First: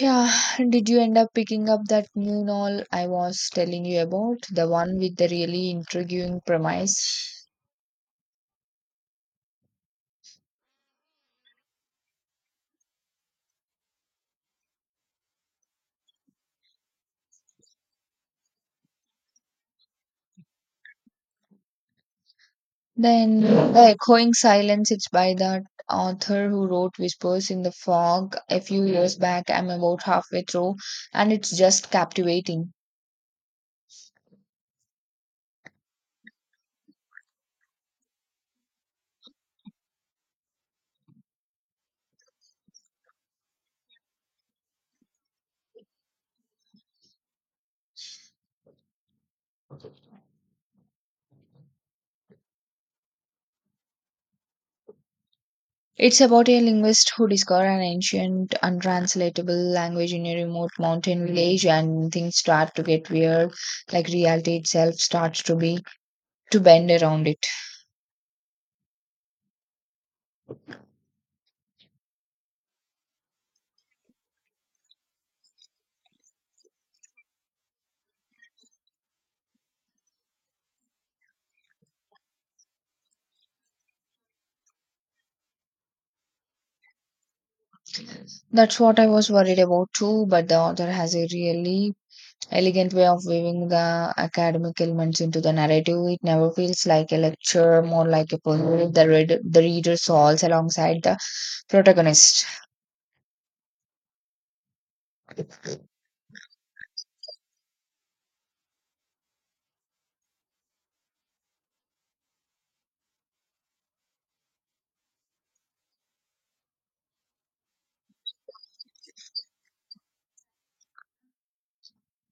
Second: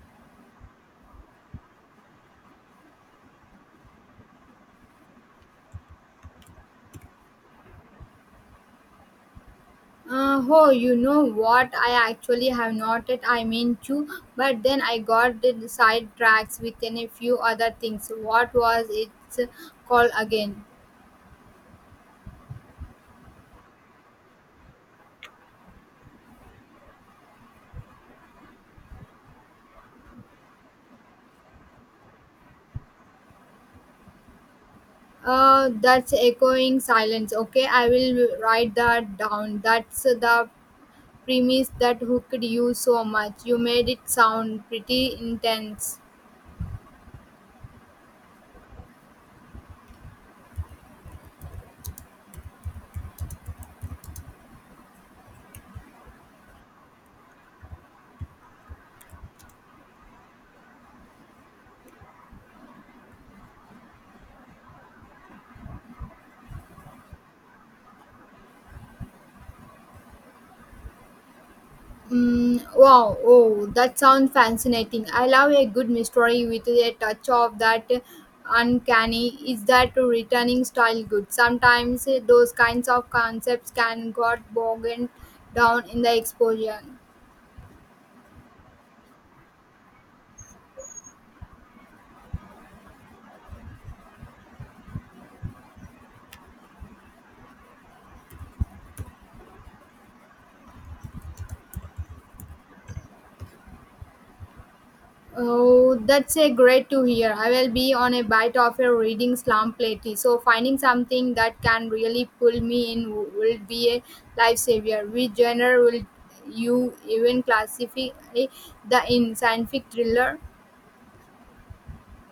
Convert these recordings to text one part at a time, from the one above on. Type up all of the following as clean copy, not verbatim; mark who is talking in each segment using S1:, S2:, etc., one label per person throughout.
S1: Yeah, did you end up picking up that new novel I was telling you about? The one with the really intriguing premise?
S2: Oh, you know what? I actually have noted. I meant to, but then I got the sidetracks within a few other things. What was it called again?
S1: Then, The Echoing Silence, it's by that author who wrote Whispers in the Fog a few years back. I'm about halfway through, and it's just captivating.
S2: That's echoing silence. Okay, I will write that down. That's the premise that hooked you so much. You made it sound pretty intense.
S1: It's about a linguist who discovers an ancient, untranslatable language in a remote mountain village, and things start to get weird, like reality itself starts to be to bend around it.
S2: Wow, oh, that sounds fascinating. I love a good mystery with a touch of that uncanny. Is that returning style good? Sometimes those kinds of concepts can get bogged down in the exposure.
S1: That's what I was worried about too, but the author has a really elegant way of weaving the academic elements into the narrative. It never feels like a lecture, more like a puzzle. The reader solves alongside the protagonist.
S2: Oh, that's a great to hear. I will be on a bite of a reading slump lately, so finding something that can really pull me in will be a lifesaver. Which genre will you even classify the in scientific thriller?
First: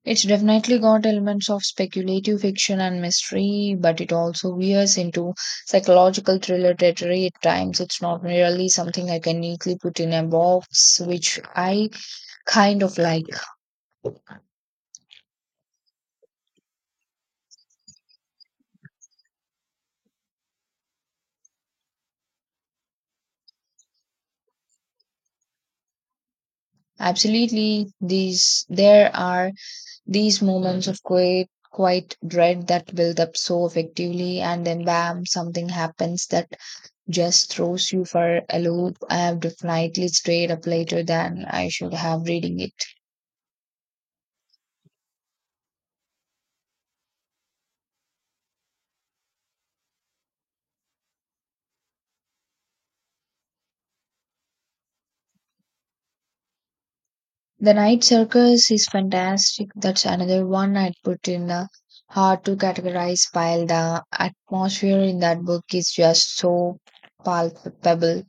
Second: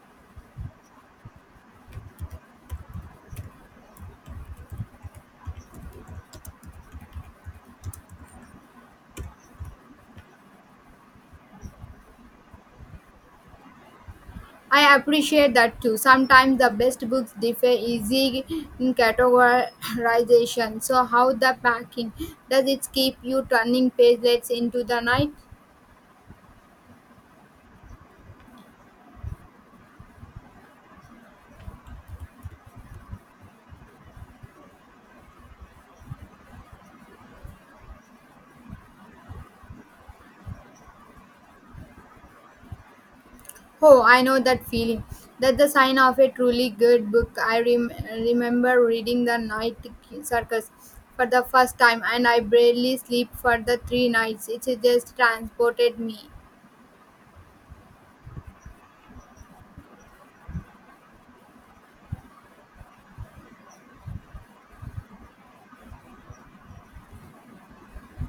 S1: It's definitely got elements of speculative fiction and mystery, but it also veers into psychological thriller territory at times. It's not merely something I can neatly put in a box, which I kind of like.
S2: I appreciate that too. Sometimes the best books differ easy in categorization. So how the packing does it keep you turning pages into the night?
S1: Absolutely, these there are These moments of quiet dread that build up so effectively, and then bam, something happens that just throws you for a loop. I have definitely stayed up later than I should have reading it.
S2: Oh, I know that feeling. That's the sign of a truly good book. I remember reading The Night Circus for the first time, and I barely sleep for the three nights. It just transported me.
S1: The Night Circus is fantastic. That's another one I'd put in the hard to categorize pile. The atmosphere in that book is just so palpable.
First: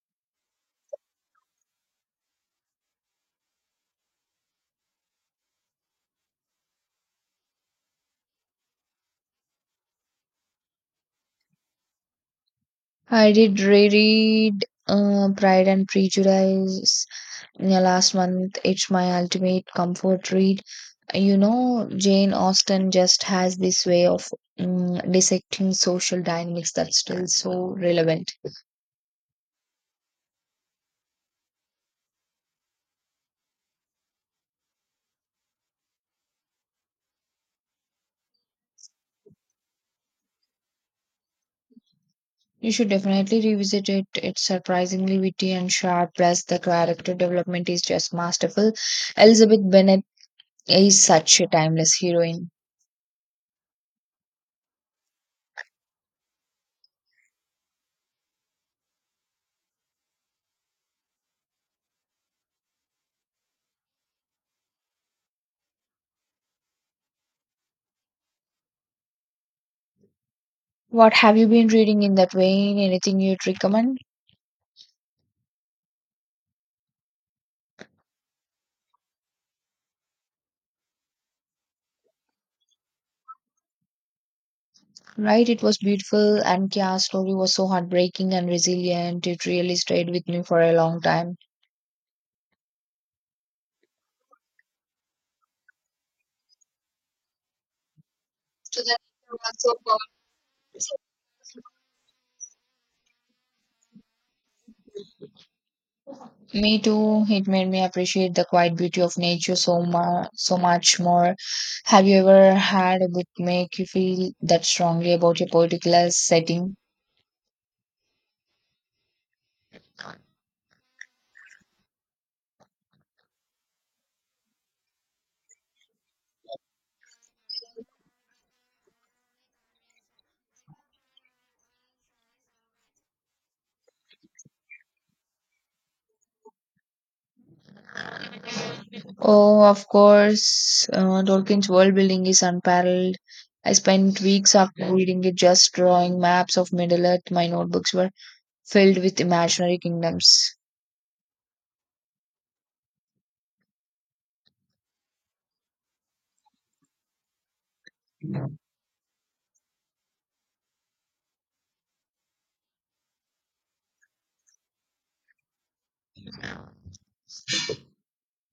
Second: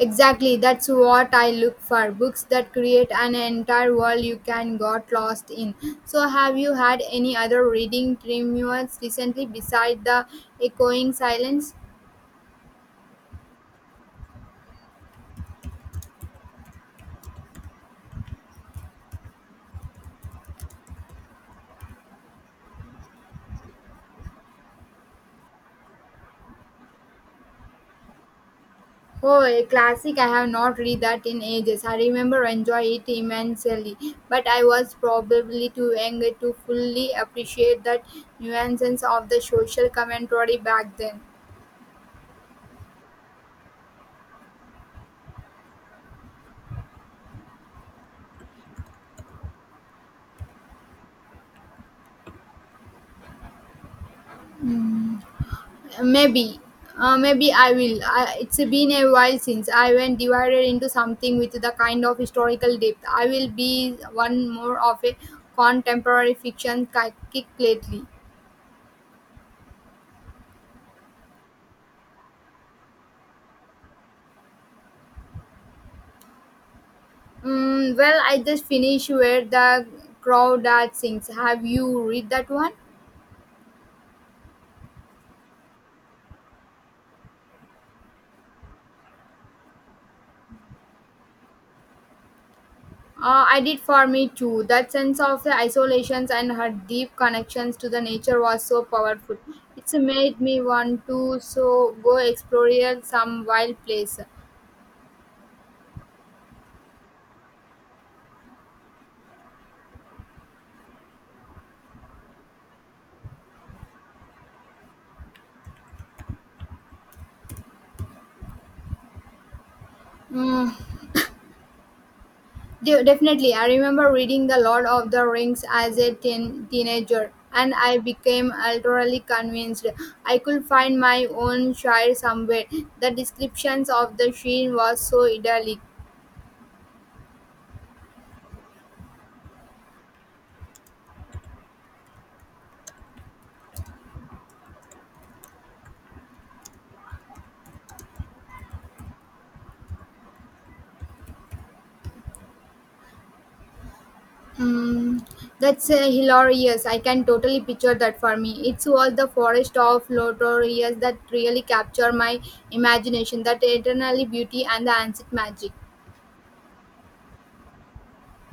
S2: Exactly, that's what I look for. Books that create an entire world you can got lost in. So, have you had any other reading triumphs recently beside the echoing silence?
S1: I did reread Pride and Prejudice. Yeah, last month, it's my ultimate comfort read. You know, Jane Austen just has this way of dissecting social dynamics that's still so relevant.
S2: Oh, a classic. I have not read that in ages. I remember enjoy it immensely, but I was probably too young to fully appreciate that nuances of the social commentary back then.
S1: You should definitely revisit it. It's surprisingly witty and sharp, plus the character development is just masterful. Elizabeth Bennet is such a timeless heroine.
S2: Maybe, maybe I will. I, it's been a while since I went divided into something with the kind of historical depth. I will be one more of a contemporary fiction kick lately.
S1: What have you been reading in that vein? Anything you'd recommend?
S2: Well, I just finished Where the Crawdad Sings. Have you read that one?
S1: Right, it was beautiful, and Kia's story was so heartbreaking and resilient. It really stayed with me for a long time.
S2: I did for me too. That sense of the isolations and her deep connections to the nature was
S1: So
S2: so
S1: the nature
S2: powerful.
S1: was so
S2: It's made me
S1: powerful.
S2: want to so go explore some wild place.
S1: Me too. It made me appreciate the quiet beauty of nature so much, so much more. Have you ever had a book make you feel that strongly about a particular setting?
S2: Mm, Definitely, I remember reading The Lord of the Rings as a teenager, and I became utterly convinced I could find my own shire somewhere. The descriptions of the Shire was so idyllic.
S1: Oh, of course. Tolkien's world building is unparalleled. I spent weeks after reading it, just drawing maps of Middle Earth. My notebooks were filled with imaginary kingdoms.
S2: Mm, that's hilarious. I can totally picture that for me. It was the forest of Lotorius that really captured my imagination, that eternally beauty and the ancient magic.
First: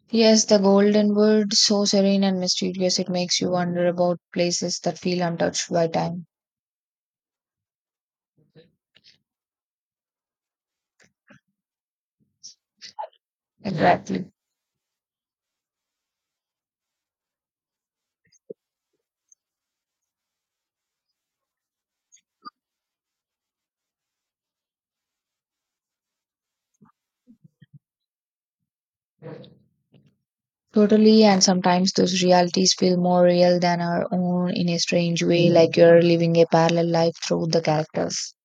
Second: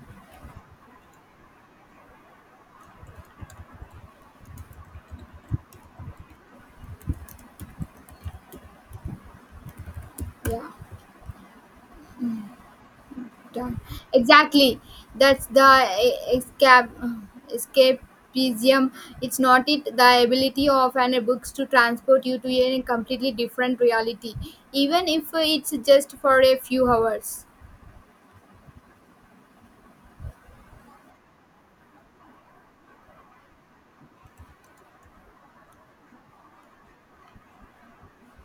S1: Yes, the golden wood, so serene and mysterious, it makes you wonder about places that feel untouched by time.
S2: Yeah. Yeah,
S1: Exactly.
S2: exactly. That's the escape, escapism. It's not it the ability of an books to transport you to a completely different reality, even if it's just for a few hours.
S1: Totally, and sometimes those realities feel more real than our own in a strange way, like you're living a parallel life through the characters.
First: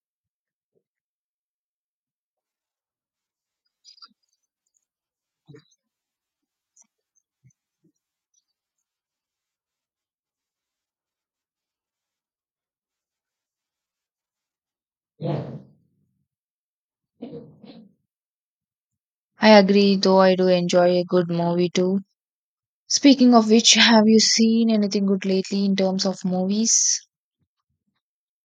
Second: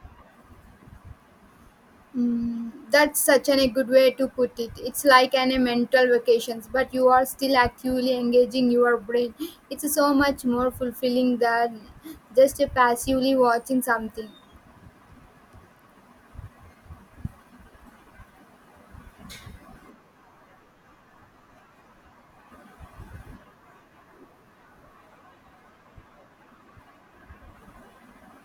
S2: That's such a good way to put it. It's like a mental vacations, but you are still actively engaging your brain. It's so much more fulfilling than just passively watching something.
S1: I agree, though I do enjoy a good movie too. Speaking of which, have you seen anything good lately in terms of movies?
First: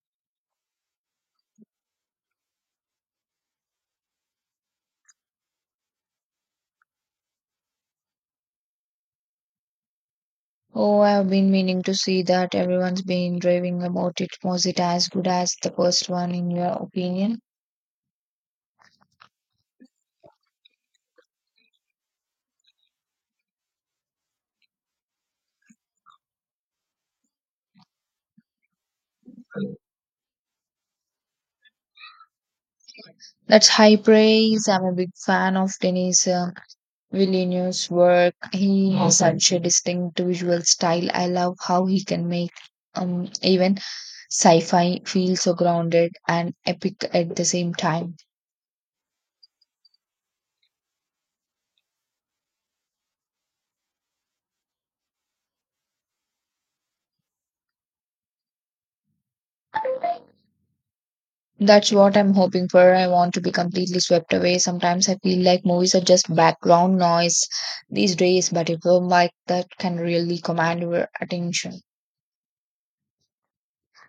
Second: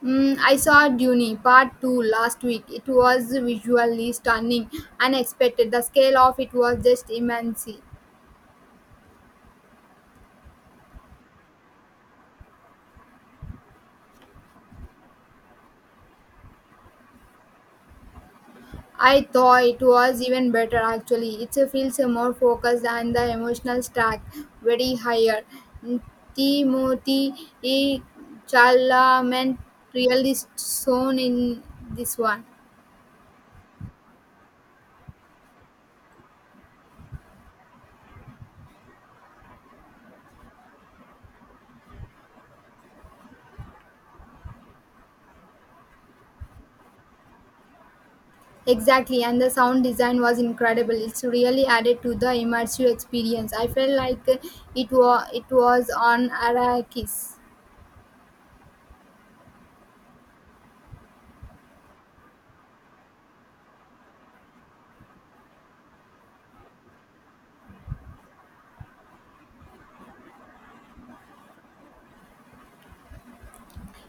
S2: I saw Dune Part 2 last week. It was visually stunning, unexpected. The scale of it was just immense.
S1: Oh, I've been meaning to see that. Everyone's been raving about it. Was it as good as the first one, in your opinion?
S2: I thought it was even better actually. It feels more focused and the emotional stack very higher. Mm, Timothy E. Chalamet really shone in this one.
S1: That's high praise. I'm a big fan of Denis Villeneuve's work. He has such a distinct visual style. I love how he can make even sci fi feel so grounded and epic at the same time.
S2: Exactly, and the sound design was incredible. It's really added to the immersive experience. I felt like it was on Arrakis.
S1: That's what I'm hoping for. I want to be completely swept away. Sometimes I feel like movies are just background noise these days, but a film like that can really command your attention.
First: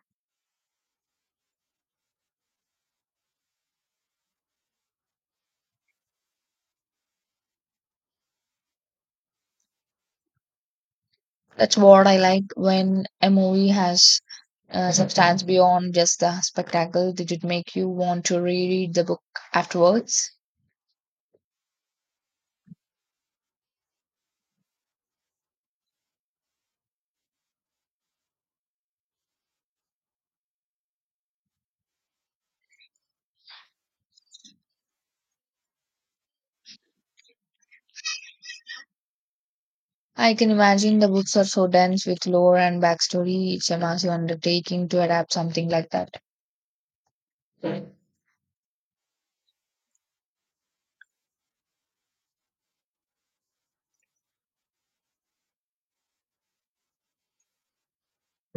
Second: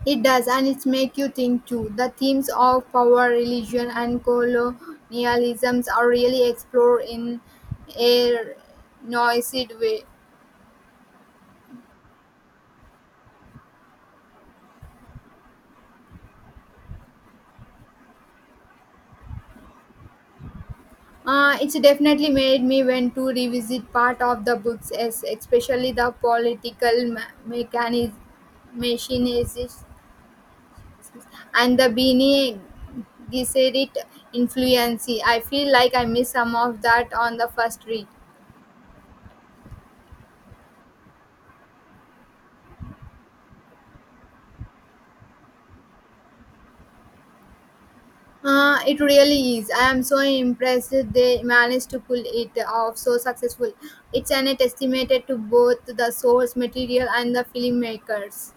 S2: It does, and it's make you think too. The themes of power, religion, and colonialisms are really explored in a noisy way.
S1: That's what I like when a movie has substance beyond just the spectacle. Did it make you want to reread the book afterwards?
S2: It's definitely made me want to revisit part of the books, especially the political mechanism machine and the beanie, Gesserit influence. I feel like I missed some of that on the first read.
S1: I can imagine the books are so dense with lore and backstory. It's a massive undertaking to adapt something like that.
S2: It really is. I am so impressed they managed to pull it off so successful. It's an testament to both the source material and the filmmakers.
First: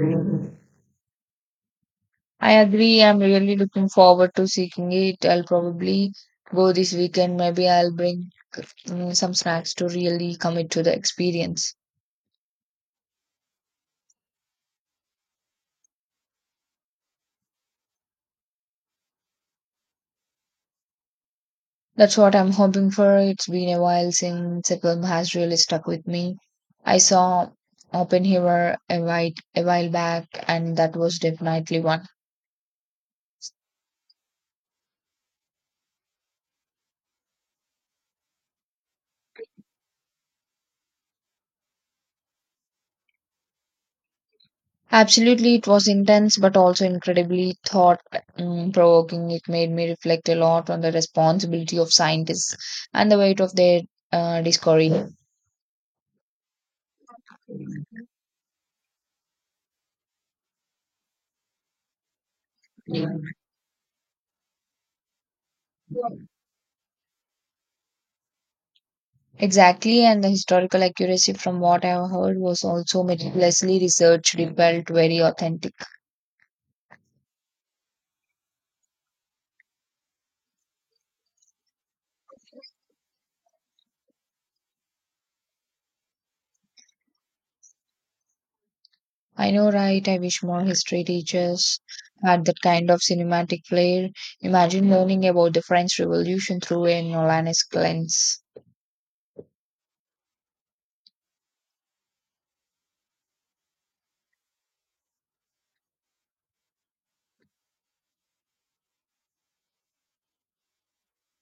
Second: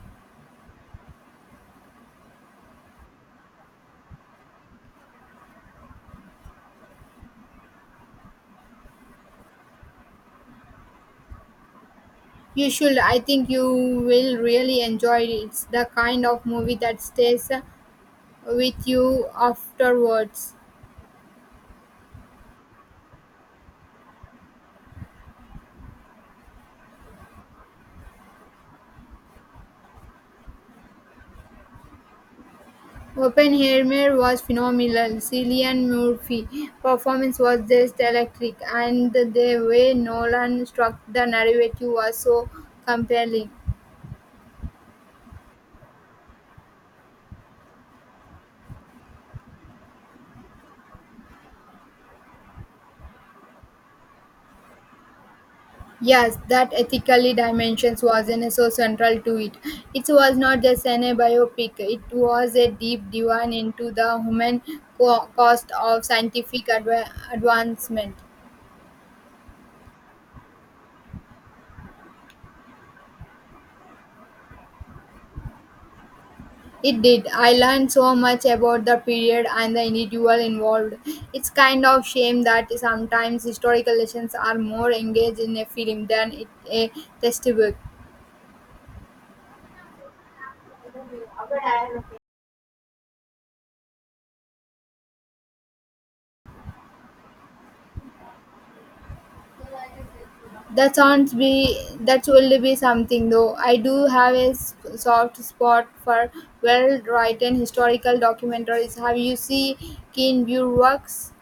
S1: I agree. I'm really looking forward to seeing it. I'll probably go this weekend. Maybe I'll bring some snacks to really commit to the experience.
S2: You should. I think you will really enjoy it. It's the kind of movie that stays with you afterwards.
S1: That's what I'm hoping for. It's been a while since a film has really stuck with me. I saw Oppenheimer a while back, and that was definitely one.
S2: Oppenheimer was phenomenal. Cillian Murphy' performance was just electric, and the way Nolan struck the narrative was so compelling.
S1: Absolutely, it was intense but also incredibly thought mm, provoking. It made me reflect a lot on the responsibility of scientists and the weight of their discovery.
S2: Yes, that ethically dimensions was in so central to it. It was not just an a biopic; it was a deep dive into the human cost of scientific advancement.
S1: Exactly, and the historical accuracy from what I have heard was also meticulously researched. It felt very authentic.
S2: It did. I learned so much about the period and the individual involved. It's kind of shame that sometimes historical lessons are more engaged in a film than it, a textbook.
S1: I know, right? I wish more history teachers had that kind of cinematic flair. Imagine learning about the French Revolution through a Nolanesque lens.
S2: That sounds be that will be something though. I do have a soft spot for well-written historical documentaries. Have you seen Keen View works?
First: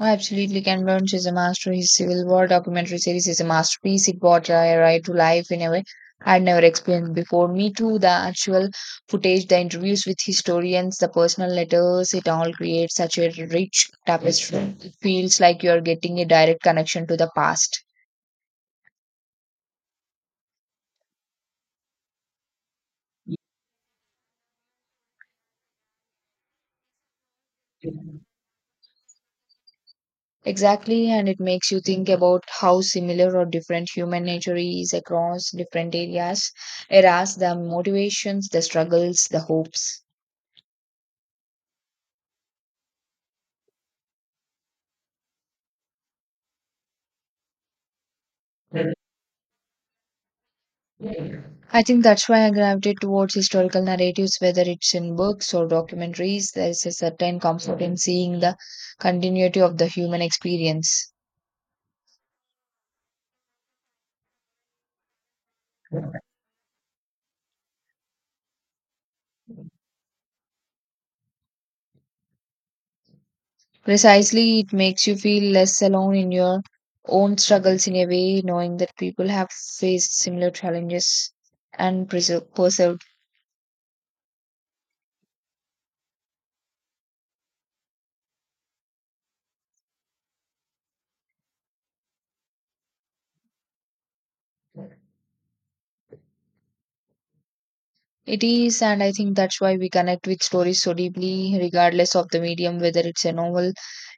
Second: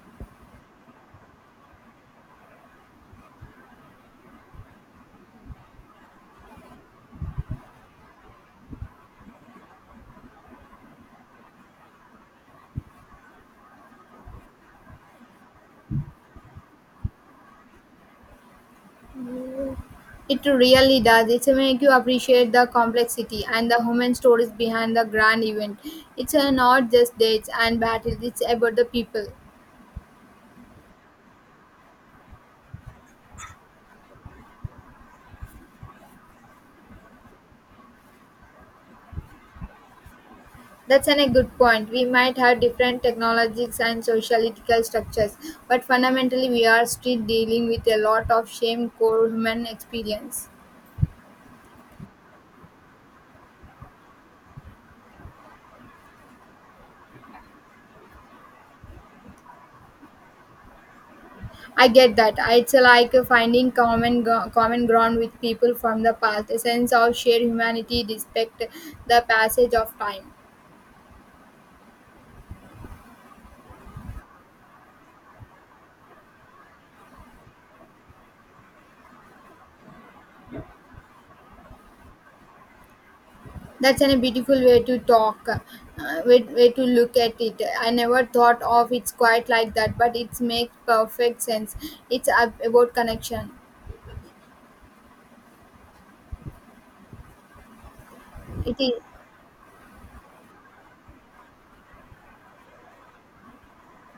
S1: Oh, absolutely. Ken Burns is a master. His Civil War documentary series is a masterpiece. It brought a right to life in a way I'd never experienced before. Me too. The actual footage, the interviews with historians, the personal letters, it all creates such a rich tapestry. It feels like you're getting a direct connection to the past.
S2: It really does. It's make you appreciate the complexity and the human stories behind the grand event. It's not just dates and battles. It's about the people.
S1: Exactly, and it makes you think about how similar or different human nature is across different areas, eras, the motivations, the struggles, the hopes.
S2: That's a good point. We might have different technologies and sociological structures, but fundamentally, we are still dealing with a lot of shame core human experience.
S1: I think that's why I gravitate towards historical narratives, whether it's in books or documentaries. There's a certain comfort in seeing the continuity of the human experience.
S2: I get that. It's like finding common ground with people from the past, a sense of shared humanity, respect the passage of time.
S1: Precisely, it makes you feel less alone in your own struggles in a way, knowing that people have faced similar challenges and persevered.
S2: That's a beautiful way to talk, way to look at it. I never thought of it's quite like that, but it makes perfect sense. It's about connection.
S1: It
S2: It
S1: is,
S2: is
S1: and I think that's why we connect with stories so deeply, regardless of the medium, whether it's a novel,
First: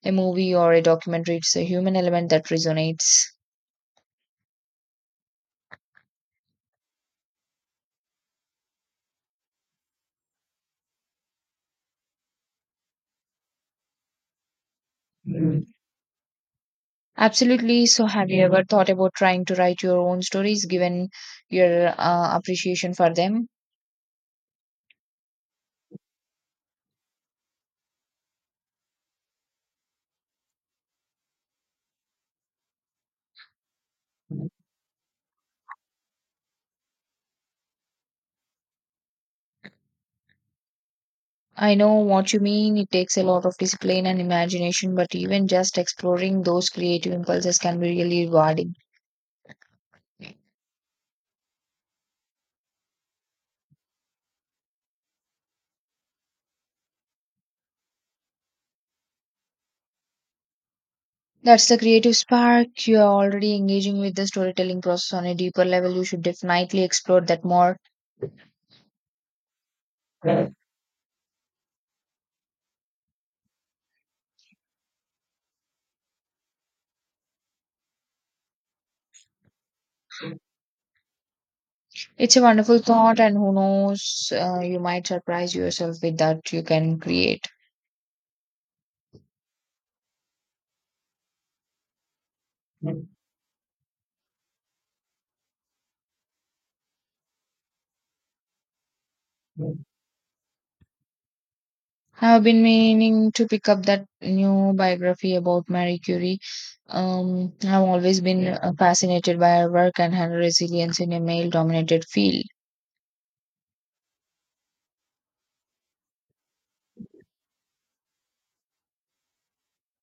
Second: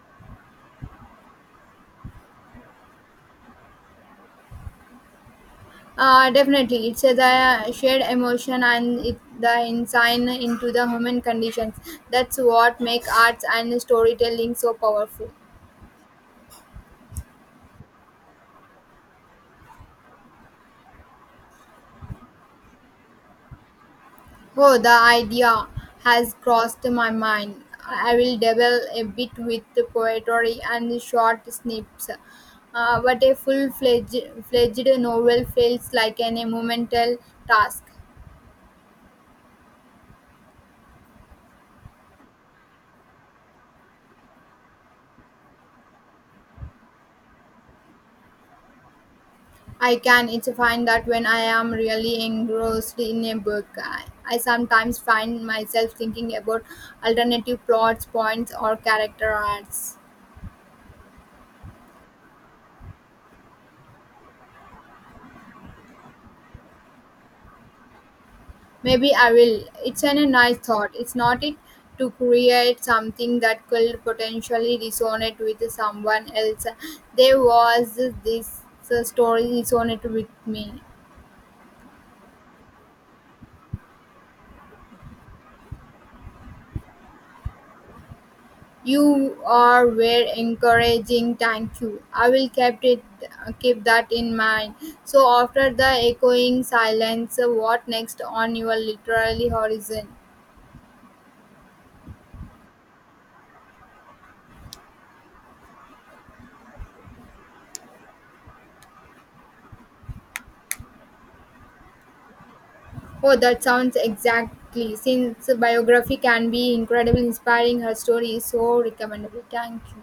S1: a movie, or a documentary. It's a human element that resonates.
S2: definitely it's a, the shared emotion and it, the insight into the human conditions. That's what make arts and storytelling so powerful.
S1: Absolutely. So, have you ever thought about trying to write your own stories given your appreciation for them?
S2: Oh, the idea has crossed my mind. I will dabble a bit with the poetry and short snips. But a full fledged novel feels like an monumental task.
S1: I know what you mean. It takes a lot of discipline and imagination, but even just exploring those creative impulses can be really rewarding.
S2: I can it's find that when I am really engrossed in a book, I sometimes find myself thinking about alternative plots, points, or character arcs.
S1: That's the creative spark. You are already engaging with the storytelling process on a deeper level. You should definitely explore that more.
S2: Maybe I will. It's a nice thought. It's not it to create something that could potentially resonate with someone else. There was this story resonate with me.
S1: It's a wonderful thought, and who knows, you might surprise yourself with that you can create.
S2: You are very encouraging. Thank you. I will keep that in mind. So after the echoing silence, what next on your literary horizon?
S1: I've been meaning to pick up that new biography about Marie Curie. I've always been fascinated by her work and her resilience in a male dominated field.
S2: Oh, that sounds exactly. Since biography can be incredibly inspiring, her story is so recommendable. Thank you.